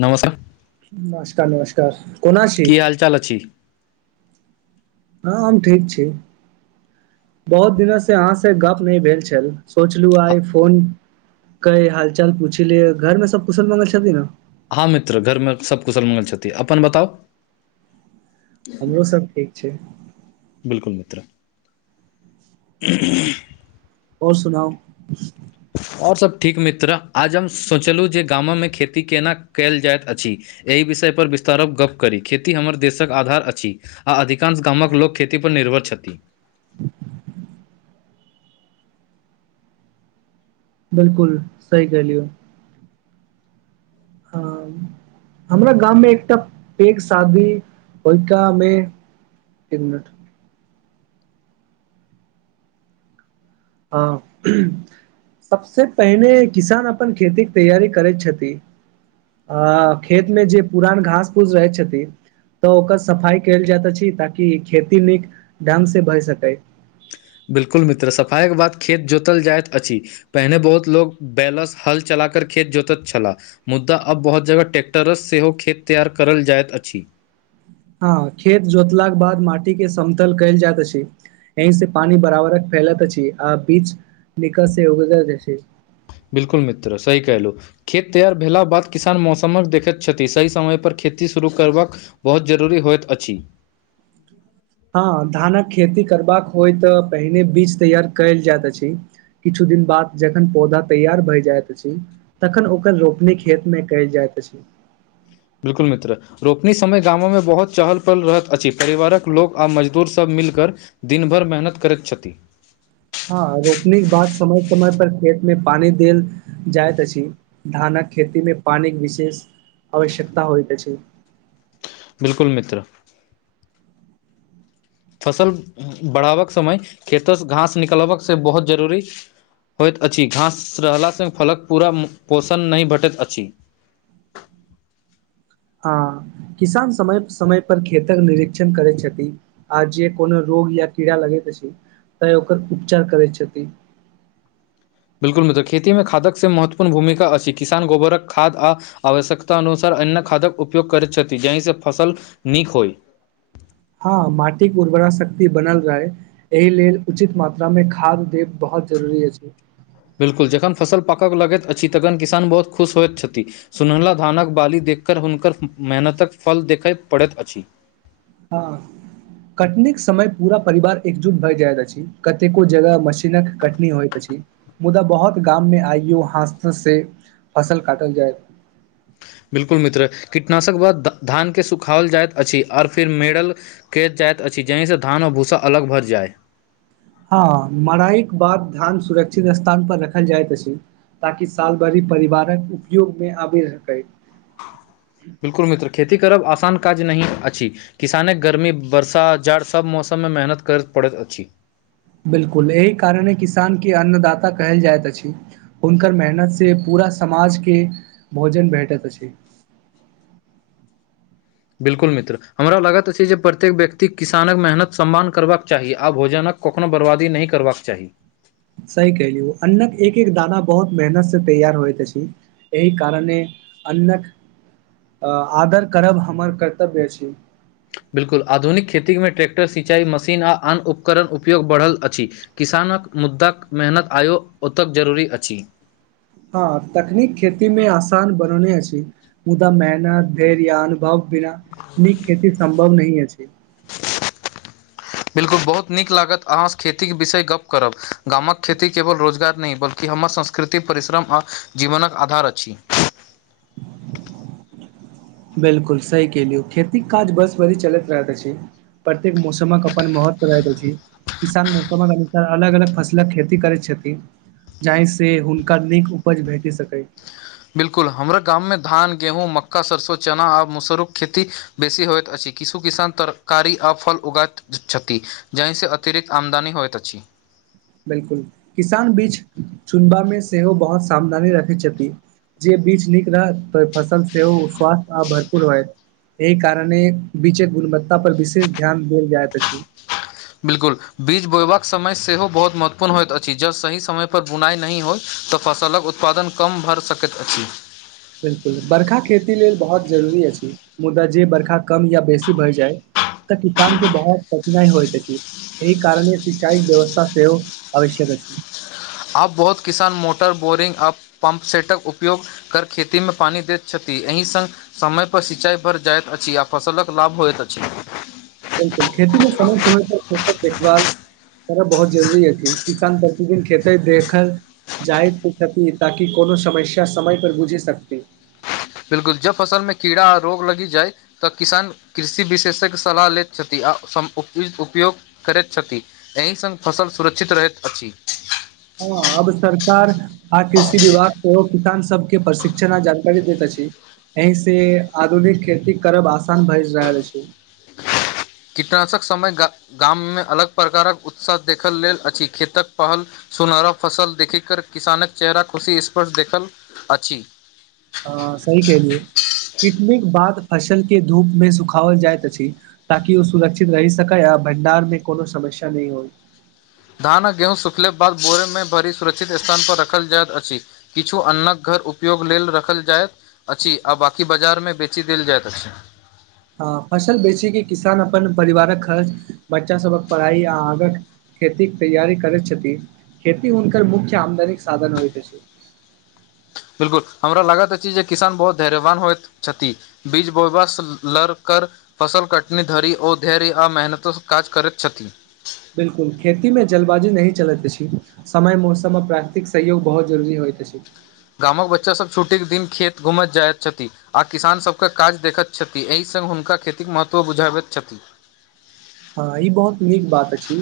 नम सर। नमस्कार नमस्कार कोन छी। चल छी। ह हम ठीक छी बहुत दिन से अहाँ से गप नहि भेल छल सोचलू आई फोन। कै हाल चाल पूछ ले घर मे सभ कुशल मंगल छथिन ने ह मित्र घरमे सभ कुशल मंगल छथिन अपन बताउ हमरो सभ ठीक छै बिल्कूल मित्र ओर सुनाउ ओर सभ ठीक मित्र आज हम सोचलहुँ जे गाम मे खेती केना कयल जाइत अछि एहि विषयपर विस्तार कऽ गप्प करी खेती हमर देशक आधार अछि। अधिकांश गाम कऽ लोक खेती पर निर्भर छथि [inaudible] बिल्कूल सही कहलियौ हमरा गाम मे एकटा पेघ शादी होइिका मे। एक मिनट। ह सभसे पहिने किसान अपन खेती के तैयारी करैत छथिन आ खेत मे जे पुरान घास फूस रहैत छथिन तऽ ओकर सफाई कयल जाइत अछि ताकि खेती नीक ढङंगसँ भए सकै बिल्कुल मित्र सफाई के बाद खेत जोतल जाइत अछि पहिने बहुत लोको बैलस हल चला कर खेत जोत छला मुद्दा आब बहुत जगह ट्रैक्टरस सेहो खेत तैयार करल जाइत अछि। हँ खेत जोतलाके बाद माटी के समतल कैल जाइत छै यहीं से पानी बराबर फैलत अछि आ बीच निकल से उगज छै बिल्कुल मित्र सही कहलहु खेत तैयार भेला बाद किसान मौसमक देखैत छथि सही समयपर खेती शुरू करबाक बहुत जरूरी होइत अछि हँ धानक खेती करबाक होइ तऽ पहिने बीज तैयार कयल जाइत अछि किछु दिन बाद जखन पौधा तैयार भए जाइत अछि तखन ओकर रोपनी खेत मे कल जायइत अछि बिल्कुल मित्र रोपनी समय गामोमे बहुत चहल पहल रहैत अछि परिवारक लोक आ मजदूरसभ मिलिकरऽ दिन भरि मेहनत करैत छथि हँ रोपने के बाद समय समय पर खेत मे पानी देल जाइत अछि धानक खेती मे पानिक विशेष आवश्यकता होइत अछि बिल्कुल मित्र फसल बढ़ाबक समय खेतोसँ घास निकलबकसँ बहुत जरूरी होइत अछि घास रहलासँ फलक पूरा पोषण नहि भेटैत अछि हँ किसान समय समय पर खेतक निर्षण करैत छथि आ जे कोनो रोग या कीड़ा लगैत अछि तऽ ओकर उपचार करैत छथिन बिल्कुल मित्र खेती मे खादक से महत्वपूर्ण भूमिका अछि किसान गोबरक खाद आ आवश्यकत अनुसार अन्य खादक उपयोग करैत छथि जाहिसँ फसल नीक होइ हँ माटिक उर्वरा शक्ति बनल रहै एहि लेल उचित मात्रा मे खाद देब बहुत जरूरी अछि बिल्कुल जखन फसल पाकऽ लगैत अछि तखन किसान बहुत खुश होइत छथि सुनहला धानक बाली देखकर हुनकर मेहनतक फल देखय पड़ैत अछि हँ कटन समय पूरा परिवार एकजुट भए जाइत अछि कतेको जगह मशीनक कटनी होइत अछि मुदा बहुत गाम में आइयो हस से फसल काटल जाय बिल्कुल मित्र कीटनाशक बाद धानके सुखाओल जाइत अछि आओर फेर मेरल कय जाइत अछि जाहिसँ धान आ भूस्सा अलग भरि जाय हँ मराईके बाद धान सुरक्षित स्थान पर रखल जाइत अछि ताकि साल भरि परिवारक उपयोगमे आबि सकै बिल्कुल मित्र खेती करब आसान काज नहि अछि किसाने गर्मी वरसा जाड़ सभ मौसममे मेहनत करैत पड़ैत अछि बिल्कुल एहि कारणे किसानके अन्नदाता कहल जाइत अछि हुनकर मेहनतसँ पूरा समाजके भोजन भेटैत अछि बिल्कुल मित्र हमरा लागैत अछि जे प्रत्येक व्यक्ति किसानक मेहनत सम्मान करबाक चाही आ भोजनक कखनोहु बर्बादी नहि करबाक चाही सही कहली अन्ननक एक एक दाना बहुत मेहनत से तैयार होएत अछि एहि कारणे अन्नक आदर करब हमर कर्तव्य अछि बिल्कुल आधुनिक खेतीमे ट्रैेक्टर सिचाई मशीन आ आन उपकरण उपयोग बढ़ल अछि किसानक मुद्दाक मेहनत आयो ओतेक जरूरी अछि हँ तकनीक खेती मे आसान बनौने अछि मुदा मेहनत धर या अनुभव बिना नीक खेती सम्भव नहि अछि बिल्कुल बहुत नीक लागत अहाँ खेतीक विषय गप्प करब गामक खेती केवल रोजगार नहि ब कि हमर संस्कृति परिश्रम आओ जीवनक आधार अछि बिलकुल सही केलियौ खेतीके काज बस भी चलैत रहैत अछि। प्रत्येक मौसमक अपन महत्व रहैत अछि। किसान मौसमक अनुसार अलग अलग फसलक खेती करैत छथि। जाहिसँ हुनका नीक उपज भेटि सकै। बिल्कुल हमरा गाममे धान गेहूँ मक्का सरसो चना आ मुसरू खेती बेसी होइत अछि किसु किसान तरकारी आ फल उगइत छथि जाहिसँ अतिरिक्त आमदानी होइत अछि बिलकुल किसान बीच चुनबा मे सेहो बहुत सावधानी रखै छथि। जे बीज नीक रहत तऽ फसल सेहो स्वास्थ्य आ भरपूर होयत। एहि कारणे बीचे गुणवत्ता पर विशेष ध्यान देल जायत अछि। बिल्कुल बीज बोयबाक समय सेहो बहुत महत्वपूर्ण होइत अछि ज सही समय पर बुनाई नहि होय तऽ फसलक उत्पादन कम भऽ सकैत अछि बिलकुल बर्खा खेती लेल बहुत जरूरी अछि मुदा जे बर्खा कम या बेसी भय जाय तऽ किसान के बहुत कठिनाई होइत अछि एहि कारण सिचाइ व्यवस्था सेहो आवश्यक अछि आब बहुत किसान मोटर बोरिंग आ पम्प सेटक उपयोग कर खेती मे पानी दैत छथि एहि संग समयपर सिंचाइ भर जाइत अछि आ फसलक लाभ होइत अछि। बिल्कुल खेती मे समय समय पर खेतक देखभाल करना बहुत जरूरी अछि किसान प्रतिदिन खेतै देखल जायत छति ताकि कोनो समस्या समय पर बुझि सकति बिलकुल जब फसल मे कीड़ा आ रोग लगी जाइ तऽ किसान कृषि विशेषज्ञ सलाह लैत छथि आ उपयोग करैत छथि। एहि सङ्ग फसल सुरक्षित रहैत अछि। हँ अब सरकार आ कृषि विभाग के सेहो किसान सबके प्रशिक्षणा आ जागरूकता कर दैत अछि एहि से आधुनिक खेती करब आसान भए रहल अछि। [inaudible] कीटनाशक समय गा गाममे अलग प्रकारक उत्साह देखल लेल अछि खेतक पहल सुनहरा फसल देखि कर किसानक चेहरा खुशी स्पर्श देखल अछि। अ सही कहलियौ कितनिक बाद फसल के धूप मे सुखाओल जाइत अछि ताकि ओ सुरक्षित रहि सकै आ भंडार मे कोनो समस्या नहि होइ धान आ गेहूँ स सुखलाक बाद बोरमे भरी सुरक्षित स्थान पर रखल जाइत अछि किछु अन्नक घर उपयोग लेल रखल जाय अच्छी आ बाकी बाजार मे बेची देल जायत अछि हँ फसल बेचि के किसान अपन परिवारक खर्च बच्चा सबक पढ़ाई आ आगक खेतीक तैयारी करैत छथि खेती हुनकर मुख्य आमदनीके साधन होइत अछि बिल्कुल हमरा लागत अछि जे किसान बहुत धैर्यवान होइत छथि बीज बोबस लड़ कर फसल कटनी धरि ओ धैर्य आ मेहनतसँ काज करैत छथि बिल्कुल खेती मे जल्दबाजी नही चलैत अछि। समय मौसम आ प्राकृतिक सहयोग बहुत जरूरी होइत अछि। गामक बच्चासभ छुट्टीके दिन खेत घूमैत जाइत छथि। आ किसान सभके काज देखत छथि एहि सङ्ग हुनका खेतीक महत्व बुझाबैत छथि हँ ई बहुत नीक बात अछि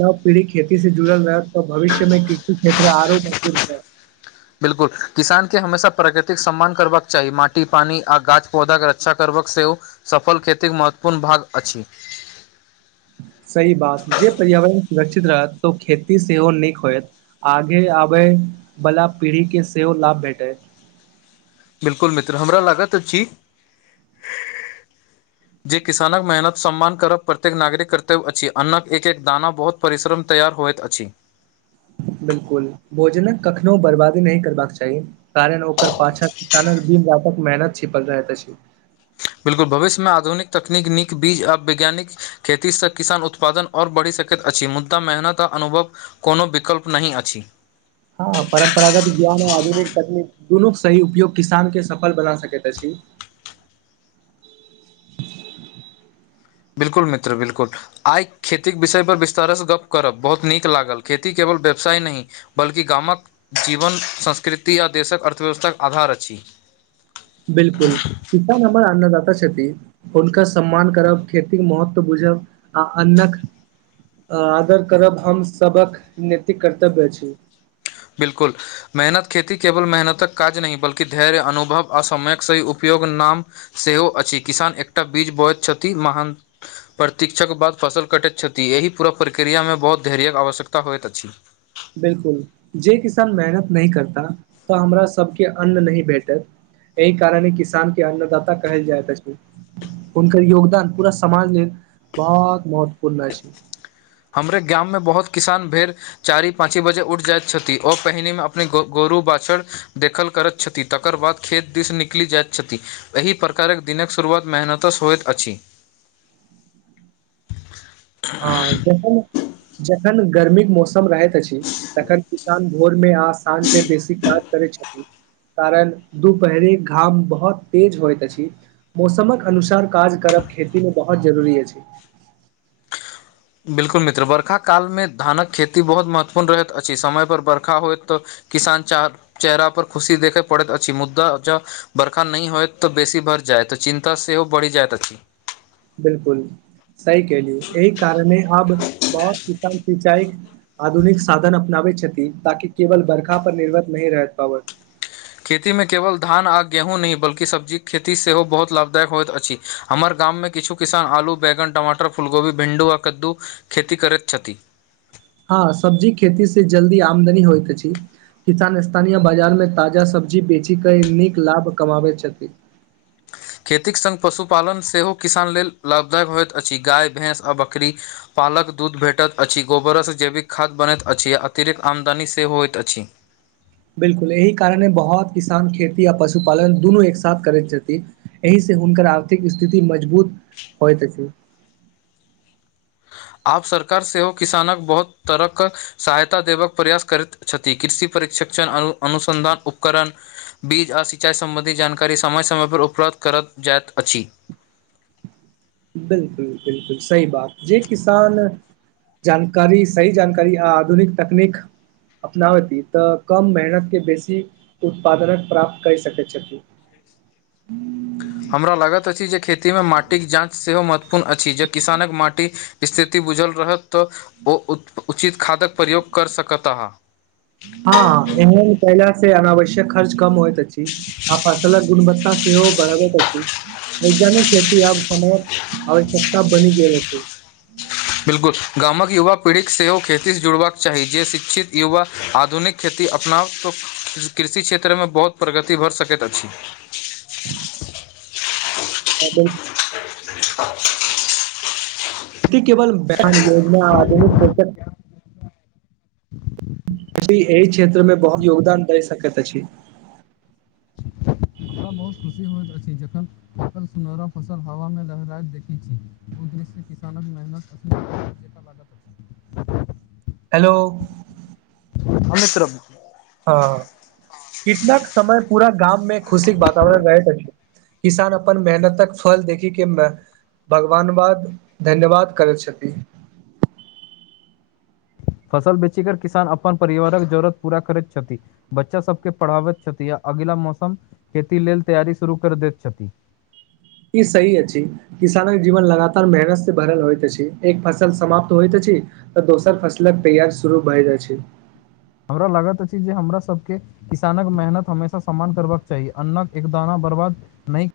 नव पीढ़ी खेती से जुड़ल रहत तऽ भविष्य मे कृषि क्षेत्र आरो प्रसिद्ध होयत। बिल्कूल किसान के हमेशा प्रकृतिक सम्मान करबाक चाही माटि पानी आ गाछ पौधा कऽ के रक्षा करबाक सेहो सफल खेती कऽ महत्वपूर्ण भाग अछि सही बात जे पर्यावरण सुरक्षित रहत तऽ ओ खेती सेहो नीक होयत। आगे आबे बाला पीढ़ी के सेहो लाभ भेटय बिल्कुल मित्र हमरा लागत छी। हा जे किसानक मेहनत सम्मान करब प्रत्येक नागरिक कर्तव्य अछि अन्न कऽ एक एक दाना बहुत परिश्रम तैयार होइत अछि। बिल्कुल भोजन कऽ कखनो बर्बादी नहि करबा कऽ चाही कारण ओकर पाछानल दिन रात कऽ मेहनत छिपकल रहै ती बिल्कूल भविष्य मे आधुनिक तकनीकऽ नीक बीज आ वैज्ञानिक खेतीसँ किसान उत्पादन ओर बढ़ि सकैत अछि मुद्दा मेहनत आ अनुभव कोनो विकल्प नहि अछि ह परम्परागत ज्ञान आधुनिक तकनीक दुनू कऽ सही उपयोग किसान के सफल बना सकैत अछि बिल्कुल मित्र बिल्कुल। आई खेती कऽ विषय पर विस्तारसँ गप्प करब बहुत नीक लागल खेती केवल व्यवसाय नहि बल्कि गाम कऽ जीवन संस्कृति आ देश कऽ अर्थव्यवस्थाक आधार अछि बिल्कूल कस नै हमर अन्नदाता छथिन हुनकर सम्मान करब खेती कऽ महत्व बुझब आ अन्नकऽ आदर करब हम सभ के नतिक कर्तव्य छी बिल्कूल मेहनत खेती केवल मेहनतक काज नहि बल धैर्य अनुभव आसयक सही उपयोग नाम सेहो अछि किसान एकटा बीज बयत क्षति महान। प्रतीक्ष कऽ बाद फसल कटैत छथि एहि पूरा प्रक्रिया मे बहुत धैर्य के आवश्यकता होइत अछि बिल्कूल जे किसान मेहनत नहिह करता तऽ हमरा सभके अन्न नहि भेटत एहि कारण हा किसान के अन्नदाता कहल जाय तऽ से हनक योगदान पूरा समाज लेलऽ बहुत महत्वपूर्ण छै हमरे गाम मे बहुत किसान बेर चारी पाँची बजे उठ जाइत छथिन, ओ पहिने मे अपने गोगोरु बाछड़ देखल करैत छथिन, तकर बाद खेत दिस निकलि जाइत छथि। एहि प्रकार कऽ दिनक शुरुआ तऽ मेहनतस होइत अछि [inaudible] ह जखन जखन गर्मी के मौसम रहैत अछि तखन किसान भोर मे आ साँझमे बेसी काज करै छथि कारण दुपहरी घाम बहुत तेज होइत अछि। मौसम कऽ अनुसार काज करब खेती मे बहुत जरूरी अछि। बिल्कुल मित्र बरखाकाल मे धान कऽ खेती बहुत महत्वपूर्ण रहैत अछि, समयपर बर्खा होइत तऽ किसान चेहरा पर खुशी देखे पड़ैत अछि, मुद्दा जे बर्खा नहि होयत तऽ बेसी भरि जाय, तऽ चिन्ता सेहो बढ़ि जायत अछि। बिल्कूल सही कहलिअ एहि कारणे अब बहुत किसान सिंचाई आधुनिक साधन अपनाबैत छथिन, ताकि केवल बर्खा पर निर्भर नहि रहैत पाबत। खेतीमे केवल धान आ गेहूँ नहि बल्कि सब्जी कऽ खेती सेहो बहुत लाभदायक होइत अछि। हमर गाममे किछु किसान आलू बैगन टमाटर फुलगोभी भिंडू आ कदू खेती करैत छथिन हँ सब्जी खेती से जल्दी आमदनी होइत अछि। किसान स्थानीय बाजार मे ताजा सब्जी बेची कऽ नीक लाभ कमाबैत छथि। खेतीक सङ्ग पशुपालन सेहो किसान लेल लाभदायक होइत अछि, गाय भैंस आ बकरी पालक दूध भेटैत अछि, गोबरसँ जैविक खाद्य बनैत अछि, आ अतिरिक्त आमदनी सेहो होइत अछि। बिल्कुल एहि कारणे बहुत किसान खेती आ पशुपालन दुनू एक साथ करैत छथिन। एहि से हुनकर आर्थिक स्थिति मजबूत होइत अछि। आब सरकार सेहो किसानक बहुत तरहके सहायता देबाक प्रयास करैत छथि, कृषि परिक्षक्षण अनु अनुसन्धान उपकरण बीज आ सिंचाइ सम्बन्धी जानकारी समय समयपर उपलब्ध करत जाइत अछि। बिल्कुल बिल्कुल सही बात जे किसान जानकारी सही जानकारी आधुनिक तकनीक अपना बेत अती तऽ कम मेहनत के बेसी उत्पादनक प्राप्त कै सकै छथि। हमरा लागत अछि, जे खेतीमे माटिक जाँच सेहो महत्वपूर्ण अछि, जे किसानक माटि स्थिति बुझल रहत तऽ ओ उत-उचित खादक प्रयोग कर सकत अहाँ। हँ एहन कईला से अनावश्यक खर्च कम होयत। अछि आ फसलक गुणवत्ता सेहो बढ़बैत वैज्ञानिक खेती आब समय आवश्यकता बनि गेल अछि। बिल्कुल गामक युवा पीढ़ीके सेहो खेतीसँ जुड़बाक चाही जे शिक्षित युवा आधुनिक खेती अपनाउ तऽ कृ कृषि क्षेत्रमे बहुत प्रगति भऽ सकैत अछि। हँ बिल्कुल [unintelligible] की केवल [unintelligible] योजना आधुनिक श्षक कृषि एहि क्षेत्र मे बहुत योगदान दैय सकैत अछि। तबबहुत खुशी होइत अछी जखन जखन सुनहरा फसल हवा मे लहराब देखय छी, उदृश्य किसानक मेहनत [unintelligible] हेलो हँ मित्र हँ कितनाक समय पूरा गाममे खुशीक वातावरण रहैत अछि। किसान अपन मेहनतक फल देखी के भगवान बाद धन्यवाद करैत छथि। फसल बेचीकर किसान अपन परिवारक जरूरत पूरा करैत छथि। बच्चा सबके पढ़ाबैत छथि, आअगिला मौसम खेती लेल तैयारी शुरू कर दैत छथि। ई सही अछि। किसान के जीवन लगातार मेहनत से भरल होइत अछि एक फसल समाप्त होइत अछि तऽ दोसर फसलक तैयार शुरू भए जाइ छै। हमरा लागत अछी, जे हमरा सबके किसानक मेहनत हमेशा सम्मान करबाक चाही अन्नाक एकदाना बर्बाद नहि